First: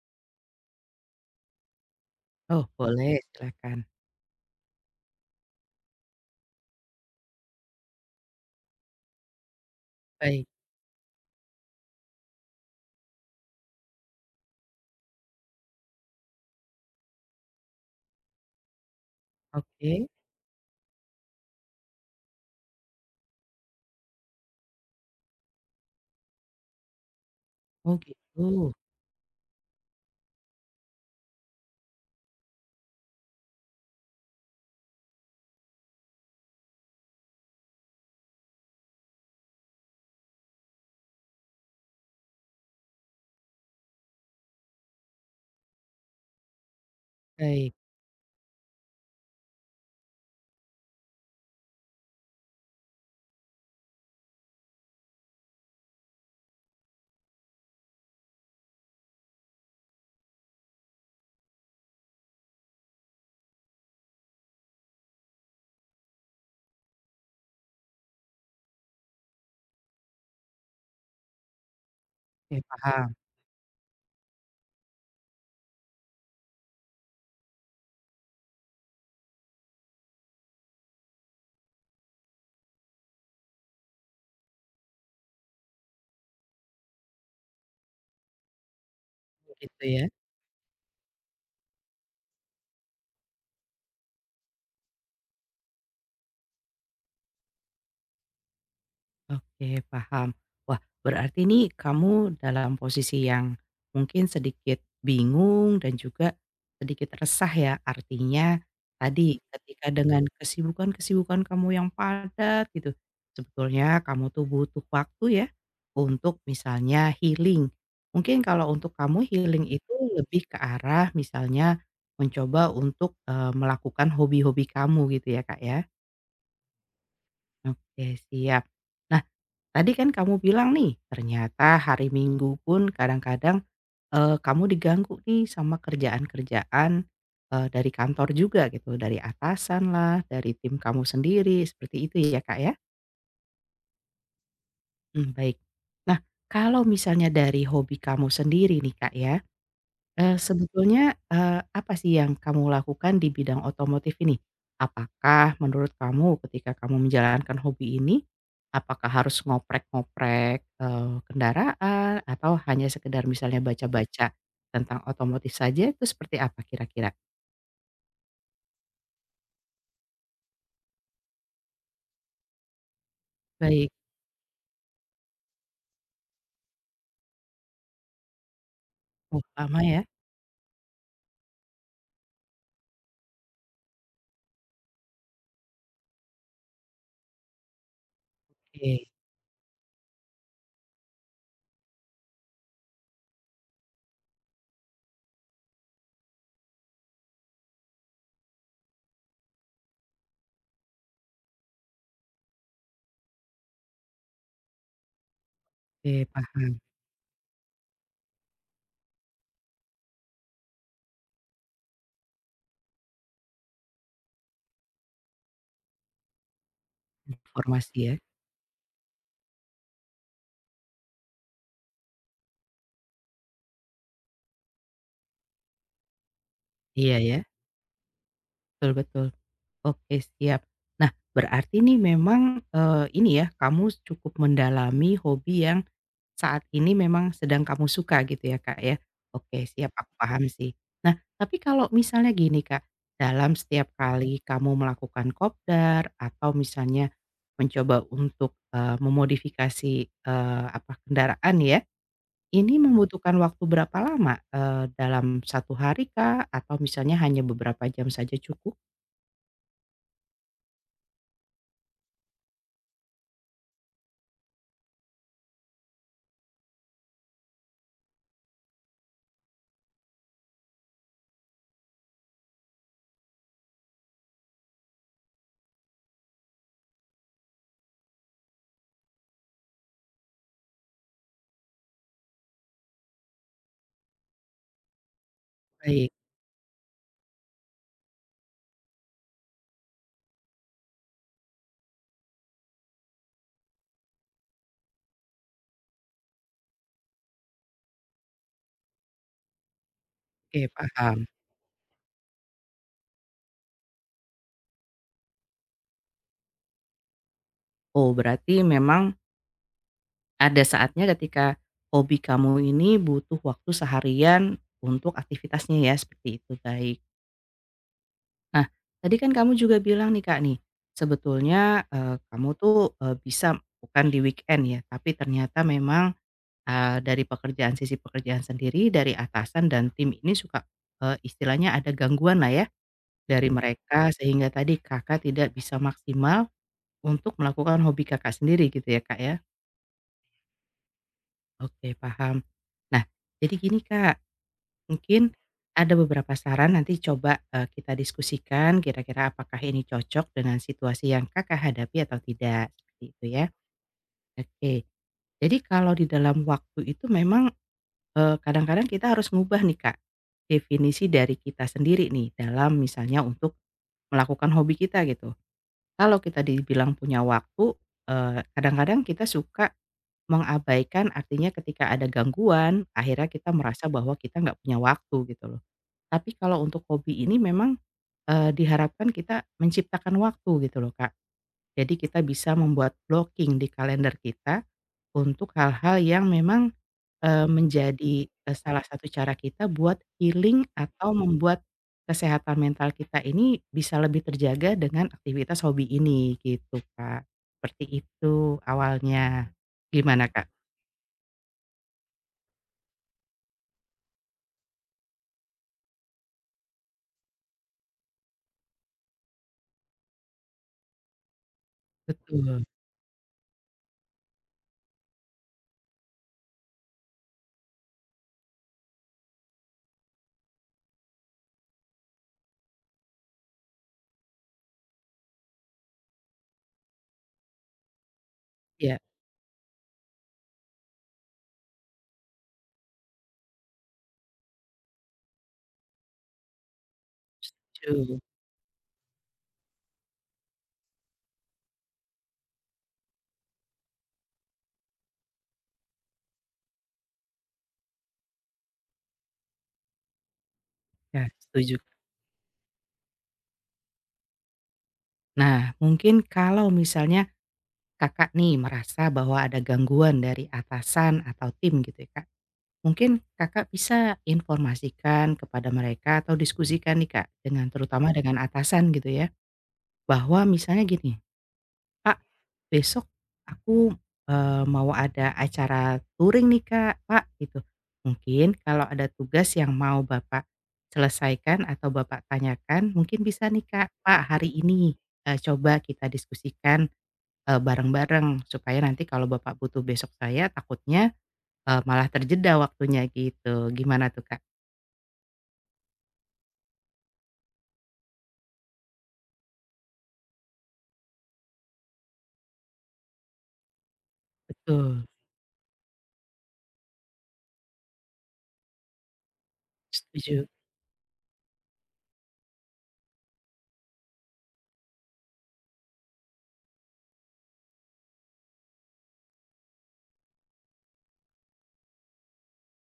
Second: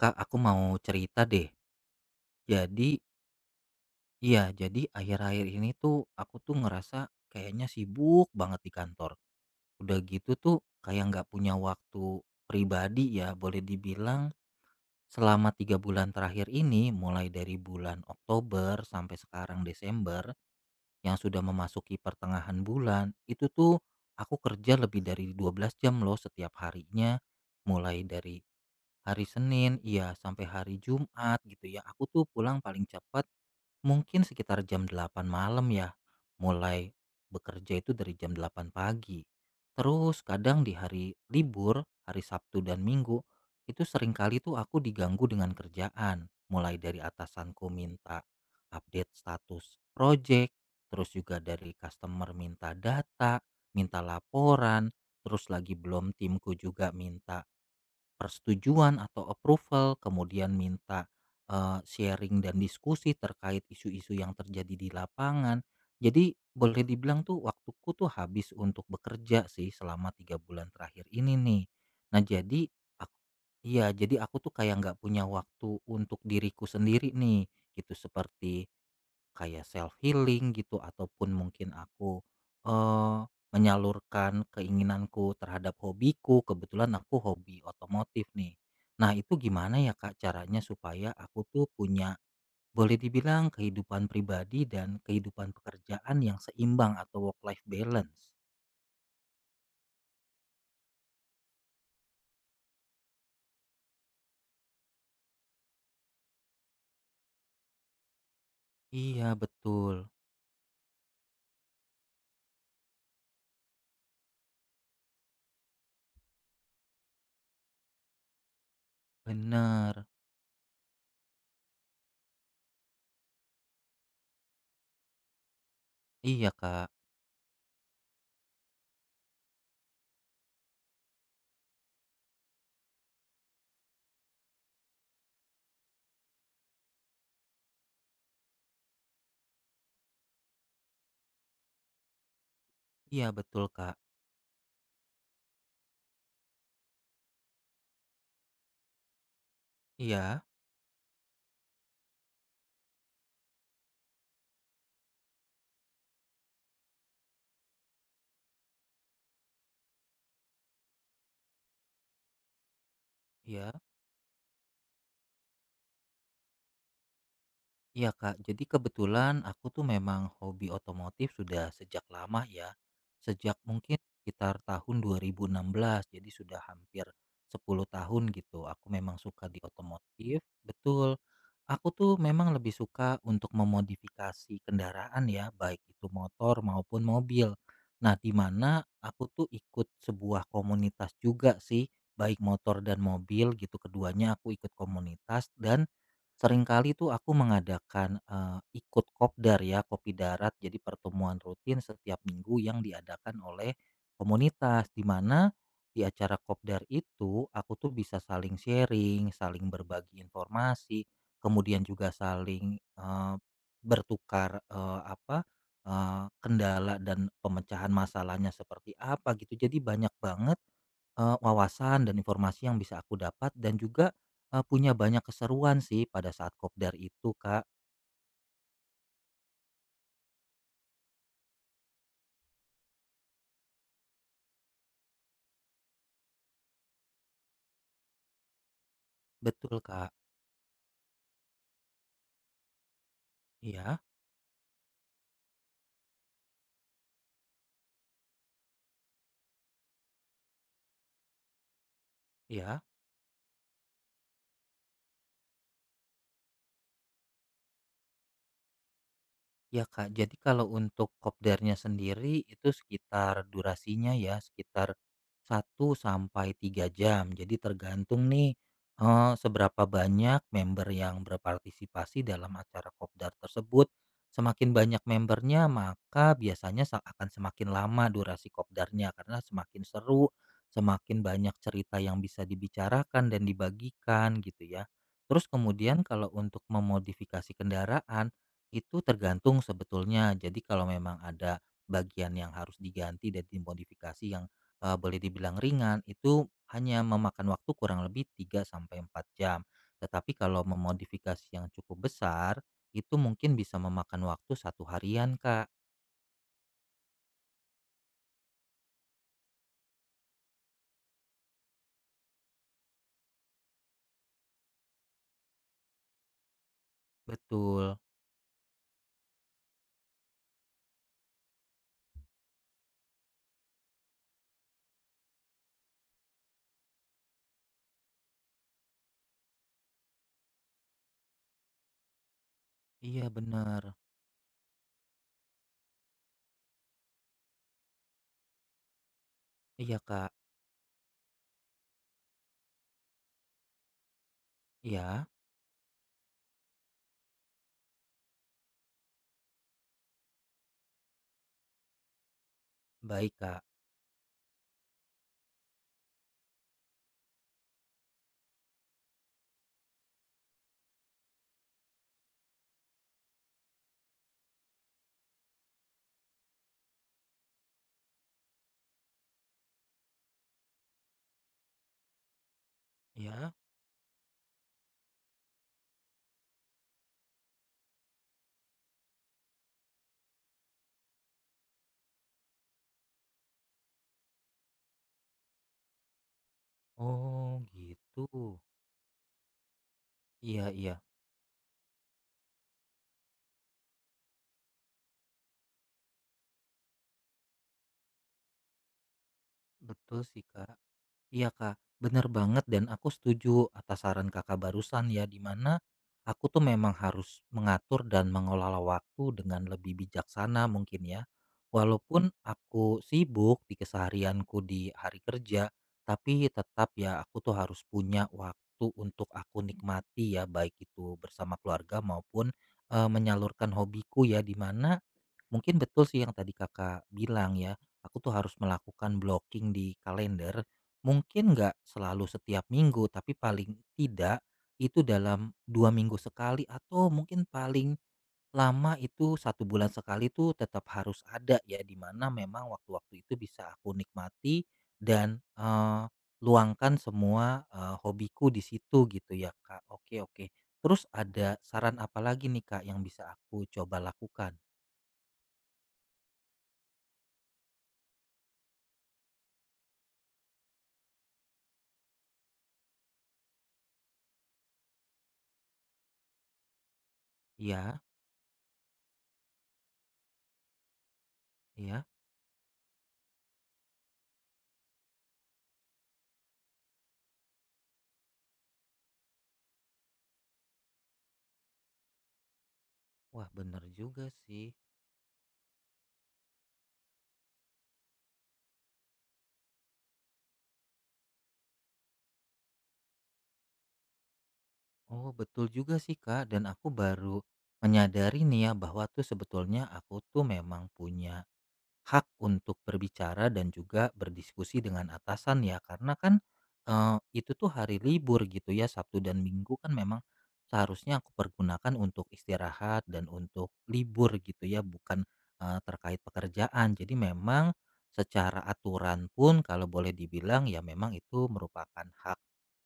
Kak, aku mau cerita deh. Oh, Jadi, boleh silakan. iya, jadi akhir-akhir ini tuh aku tuh ngerasa kayaknya sibuk banget di kantor. Udah gitu Baik, tuh kayak nggak punya waktu pribadi ya, boleh dibilang selama 3 bulan terakhir ini, mulai dari bulan Oktober sampai sekarang oke. Desember, yang sudah memasuki pertengahan bulan, itu tuh aku kerja lebih dari 12 jam loh setiap harinya, Oh, mulai dari gitu. hari Senin, iya sampai hari Jumat gitu ya. Aku tuh pulang paling cepat mungkin sekitar jam 8 malam ya. Mulai bekerja itu dari jam 8 pagi. Terus kadang di hari libur, hari Sabtu dan Minggu, itu seringkali tuh aku diganggu dengan kerjaan. Mulai dari atasanku Baik, minta update status project, terus juga dari customer minta data, minta laporan, terus lagi belum timku juga minta persetujuan atau approval, kemudian minta, sharing dan diskusi terkait isu-isu yang terjadi di lapangan. Jadi boleh dibilang tuh waktuku tuh habis untuk bekerja sih selama 3 bulan terakhir ini nih. Nah, jadi, oke ak paham, iya, jadi aku tuh kayak nggak punya waktu untuk diriku sendiri nih, gitu. Kayak self healing gitu ataupun mungkin aku, eee, menyalurkan keinginanku terhadap hobiku, kebetulan aku hobi otomotif nih. Nah, itu gimana gitu ya ya. Kak caranya supaya aku tuh punya boleh dibilang kehidupan pribadi dan kehidupan pekerjaan yang seimbang atau work life balance? Oke, paham. Wah, berarti ini kamu dalam posisi yang mungkin sedikit bingung dan juga sedikit resah ya. Artinya Iya tadi ketika betul, dengan kesibukan-kesibukan kamu yang padat gitu, sebetulnya kamu tuh butuh waktu ya untuk misalnya healing. Mungkin kalau untuk kamu healing itu bener. lebih ke arah misalnya mencoba untuk melakukan hobi-hobi kamu gitu ya, Kak ya. Iya Kak, Oke, siap. Nah, tadi kan kamu bilang nih, ternyata hari Minggu pun kadang-kadang, kamu diganggu nih sama kerjaan-kerjaan, dari kantor juga gitu, dari atasan lah, dari tim kamu sendiri, seperti itu ya, Kak, ya? iya betul Kak, Mmm, baik. Nah, kalau misalnya dari hobi kamu sendiri nih, Kak, ya. Iya, Sebetulnya, eee, apa sih yang kamu lakukan di bidang otomotif ini? Apakah menurut kamu ketika kamu menjalankan hobi ini, apakah harus ngoprek-ngoprek, kendaraan atau hanya sekedar misalnya iya. baca-baca tentang otomotif saja itu seperti apa kira-kira? Iya Kak, jadi kebetulan aku tuh memang hobi otomotif sudah sejak lama ya. Sejak Baik, mungkin sekitar tahun 2016, jadi sudah hampir 10 tahun gitu. Aku memang oh suka di lama ya? otomotif, betul. Aku tuh memang lebih suka untuk memodifikasi kendaraan ya, baik itu motor maupun mobil. Nah, di mana Oke aku tuh ikut sebuah komunitas juga sih, baik motor dan mobil gitu. Keduanya aku ikut komunitas dan seringkali tuh aku mengadakan, ikut kopdar ya, Kopi Darat. Jadi pertemuan rutin setiap minggu yang diadakan oleh komunitas, di mana di oke acara paham, kopdar itu aku tuh bisa saling sharing, saling berbagi informasi, kemudian juga saling, bertukar, apa, kendala dan pemecahan informasi ya. masalahnya seperti apa gitu. Jadi banyak banget wawasan dan informasi yang bisa aku dapat dan juga, punya banyak keseruan sih pada saat kopdar Iya itu, ya, Kak. betul betul. Oke siap. Nah, berarti nih memang, ini ya kamu cukup mendalami hobi yang saat ini memang sedang kamu suka gitu ya, Kak, ya? Oke, Betul, siap Kak. aku paham sih. Nah, tapi kalau misalnya gini, Kak, dalam setiap Iya kali kamu melakukan kopdar atau misalnya mencoba untuk, memodifikasi, apa, kendaraan ya, ini iya. membutuhkan waktu berapa lama? Dalam satu hari kak atau misalnya hanya beberapa jam saja cukup? Ya Kak, jadi kalau untuk kopdarnya sendiri itu sekitar durasinya ya sekitar 1 sampai 3 jam. Jadi tergantung nih seberapa banyak member yang berpartisipasi dalam acara kopdar tersebut. Semakin banyak membernya maka biasanya akan semakin lama durasi kopdarnya karena semakin seru, semakin banyak cerita yang bisa dibicarakan dan dibagikan gitu ya. Terus kemudian Baik, kalau untuk memodifikasi kendaraan itu tergantung sebetulnya. Jadi kalau memang ada bagian yang harus diganti dan dimodifikasi yang boleh dibilang ringan, itu hanya memakan waktu kurang lebih 3 sampai 4 jam. Tetapi kalau oke paham. memodifikasi yang cukup besar, itu mungkin bisa memakan waktu satu harian, Kak. Oh, berarti memang ada saatnya ketika hobi kamu ini butuh waktu seharian untuk aktivitasnya ya, seperti itu, baik. Betul. Nah, tadi kan kamu juga bilang nih, Kak, nih, sebetulnya, kamu tuh, bisa bukan di weekend ya, tapi ternyata memang, dari pekerjaan sisi pekerjaan sendiri, dari atasan dan tim ini suka, istilahnya ada gangguan lah ya, Iya, dari benar. mereka sehingga tadi Kakak tidak bisa maksimal untuk melakukan hobi Kakak sendiri gitu ya, Kak, ya? Iya, Kak. Oke, paham. Nah, jadi gini, Kak. Iya, Mungkin ada beberapa saran nanti coba, kita diskusikan kira-kira apakah ini cocok dengan situasi yang Kakak hadapi atau tidak, seperti itu baik, ya. Kak. Oke, jadi kalau di dalam waktu itu memang, kadang-kadang kita harus mengubah nih Kak, definisi dari kita sendiri nih dalam misalnya untuk melakukan hobi kita gitu. Kalau kita dibilang punya waktu, kadang-kadang kita suka mengabaikan artinya ketika ada gangguan akhirnya kita Ya. merasa bahwa kita nggak punya waktu gitu loh. Tapi kalau untuk hobi ini memang, diharapkan kita menciptakan waktu gitu loh, Kak. Jadi kita bisa membuat blocking di kalender kita untuk hal-hal yang memang, Oh, menjadi, gitu. salah satu cara kita buat healing Iya, iya. atau membuat kesehatan mental kita ini bisa lebih terjaga dengan aktivitas hobi ini gitu, Kak. Seperti itu awalnya. Betul Gimana, sih, Kak? Kak. Iya Kak, bener banget dan aku setuju atas saran Kakak barusan ya, di mana aku tuh memang harus mengatur dan mengelola waktu dengan lebih bijaksana mungkin ya. Walaupun Betul. aku sibuk di keseharianku di hari kerja, tapi tetap ya aku tuh harus punya waktu untuk aku nikmati ya, baik itu bersama keluarga maupun menyalurkan hobiku ya, di mana mungkin betul sih yang tadi Kakak bilang ya, aku tuh harus Ya melakukan blocking di kalender. Mungkin nggak selalu setiap minggu, tapi paling tidak itu dalam 2 minggu sekali atau mungkin paling setuju. lama itu 1 bulan sekali tuh tetap harus ada ya, di mana memang waktu-waktu itu bisa aku nikmati dan luangkan semua hobiku di situ gitu ya Kak. Oke oke. Terus Ya, ada setuju. saran apa lagi nih Kak yang bisa aku coba lakukan? Nah, mungkin kalau misalnya Kakak nih merasa bahwa ada gangguan dari atasan atau tim gitu ya Kak. Mungkin Kakak bisa informasikan kepada mereka atau diskusikan nih Kak, dengan Iya. terutama dengan atasan gitu ya, bahwa misalnya gini, Iya, "Pak, besok aku, mau ada acara touring nih Kak, Pak," gitu. Mungkin kalau ada tugas yang mau Bapak selesaikan atau Bapak tanyakan, mungkin wah bisa nih bener Kak, "Pak, juga hari sih. ini, coba kita diskusikan bareng-bareng supaya nanti kalau bapak butuh besok saya takutnya, malah terjeda waktunya gitu gimana tuh, Kak?" Oh, betul juga sih, Kak, dan aku baru menyadari nih ya bahwa tuh sebetulnya aku tuh memang punya hak untuk berbicara dan juga berdiskusi Betul, dengan atasan ya karena kan itu tuh hari libur gitu ya Sabtu dan Minggu kan memang setuju seharusnya aku pergunakan untuk istirahat dan untuk libur gitu ya bukan terkait pekerjaan jadi memang secara aturan pun kalau boleh dibilang ya memang itu merupakan hak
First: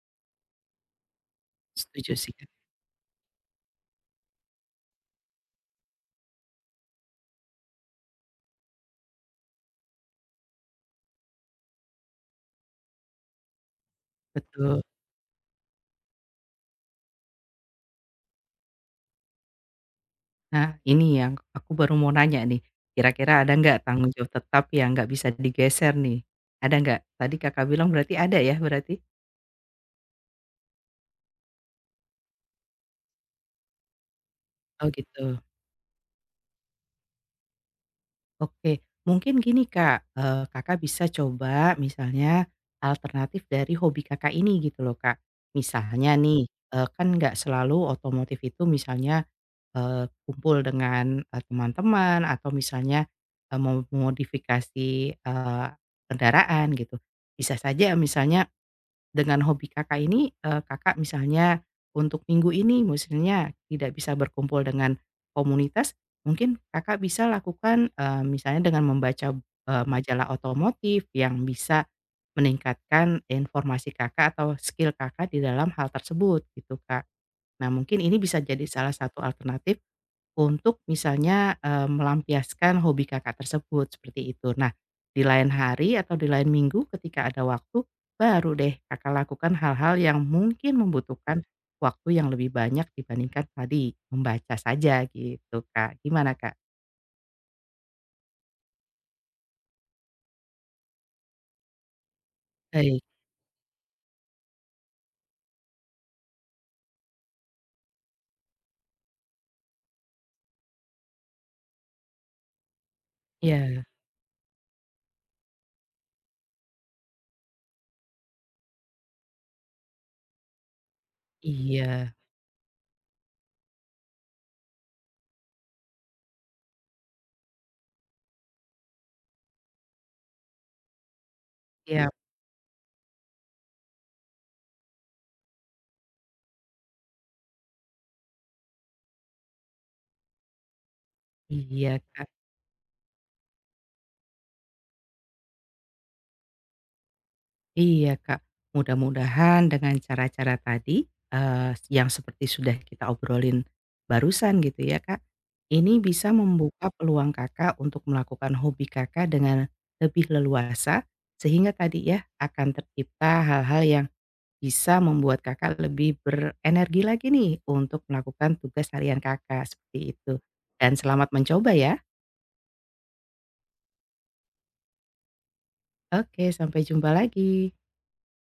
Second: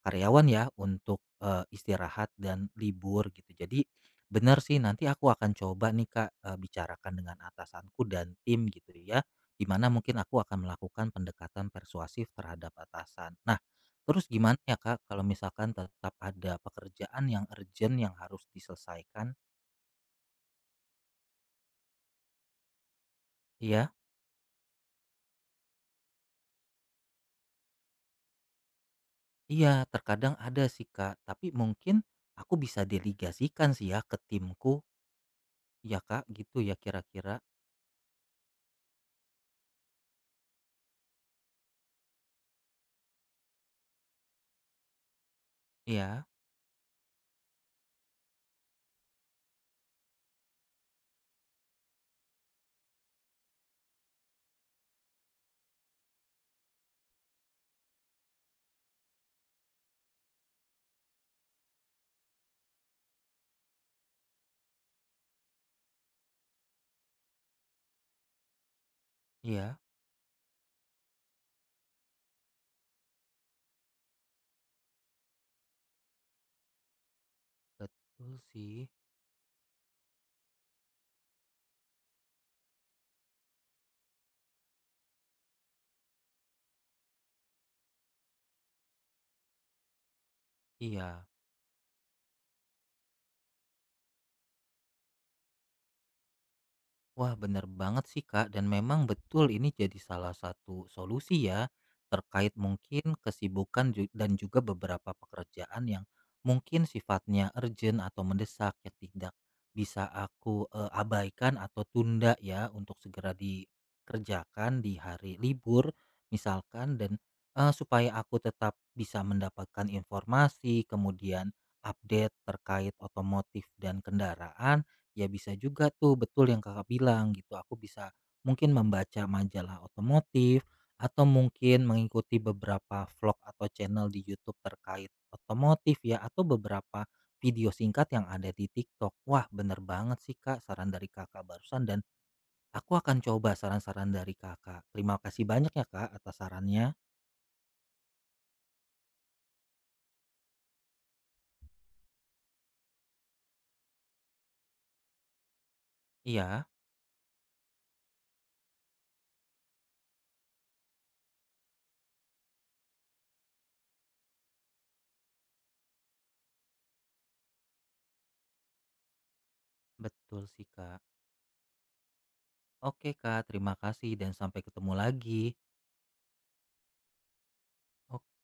karyawan ya untuk setuju istirahat sih, Kak, dan libur gitu jadi benar sih, nanti aku akan coba nih Kak, bicarakan dengan atasanku dan tim gitu ya, di mana mungkin aku akan melakukan pendekatan persuasif terhadap atasan. Nah, terus gimana ya betul. Kak, kalau misalkan tetap ada pekerjaan yang urgent yang harus diselesaikan? Nah ini yang aku baru mau nanya nih, kira-kira ada nggak Iya tanggung jawab tetap yang nggak bisa digeser nih? Ada nggak? Tadi Kakak bilang berarti ada ya berarti? iya, terkadang ada sih Kak, tapi mungkin aku bisa delegasikan sih ya ke timku, Oh gitu. ya Kak, gitu ya kira-kira? Oke, mungkin gini Kak, Kakak bisa coba misalnya alternatif dari hobi Kakak ini gitu loh Kak. Misalnya Iya nih, kan nggak selalu otomotif itu misalnya, kumpul dengan, teman-teman atau misalnya, memodifikasi, eee, kendaraan gitu. Bisa saja misalnya dengan hobi Kakak ini, Kakak misalnya untuk minggu ini misalnya tidak bisa berkumpul dengan komunitas, mungkin Kakak bisa lakukan, misalnya dengan membaca, iya, majalah otomotif yang bisa meningkatkan informasi Kakak atau skill Kakak di dalam hal tersebut gitu, Kak. Nah mungkin ini betul bisa jadi sih, salah satu alternatif untuk misalnya, melampiaskan hobi Kakak tersebut, seperti itu. Nah, di lain hari atau di lain minggu ketika ada waktu, baru deh Kakak lakukan hal-hal yang mungkin iya. membutuhkan waktu yang lebih banyak dibandingkan tadi membaca saja gitu, Kak. Gimana, Kak? Wah, benar banget sih, Kak. Dan memang betul ini jadi salah satu solusi ya terkait Baik. mungkin kesibukan dan juga beberapa pekerjaan yang mungkin sifatnya urgent atau mendesak yang tidak bisa aku abaikan atau tunda ya untuk segera Iya. dikerjakan di hari libur misalkan dan supaya aku tetap bisa mendapatkan informasi, kemudian Iya. update terkait otomotif dan kendaraan. Ya bisa juga tuh betul yang Kakak bilang gitu. Aku bisa mungkin membaca majalah otomotif atau mungkin Siap. mengikuti beberapa vlog atau channel di YouTube terkait otomotif ya atau beberapa video singkat yang ada di TikTok. Wah, bener banget sih Kak saran dari Kakak barusan dan Iya, Kak. aku akan coba saran-saran dari Kakak. Terima kasih banyak ya Kak atas sarannya. Iya, Kak. Mudah-mudahan dengan cara-cara tadi, yang seperti sudah kita obrolin barusan gitu ya, Kak, ini bisa Iya, membuka peluang Kakak untuk melakukan hobi Kakak dengan lebih leluasa, sehingga tadi ya akan tercipta hal-hal yang bisa membuat Kakak lebih berenergi lagi nih untuk melakukan tugas harian Kakak, seperti itu. betul sih Dan Kak. selamat mencoba ya. Oke Kak, terima kasih dan sampai ketemu lagi. Oke, sampai jumpa lagi.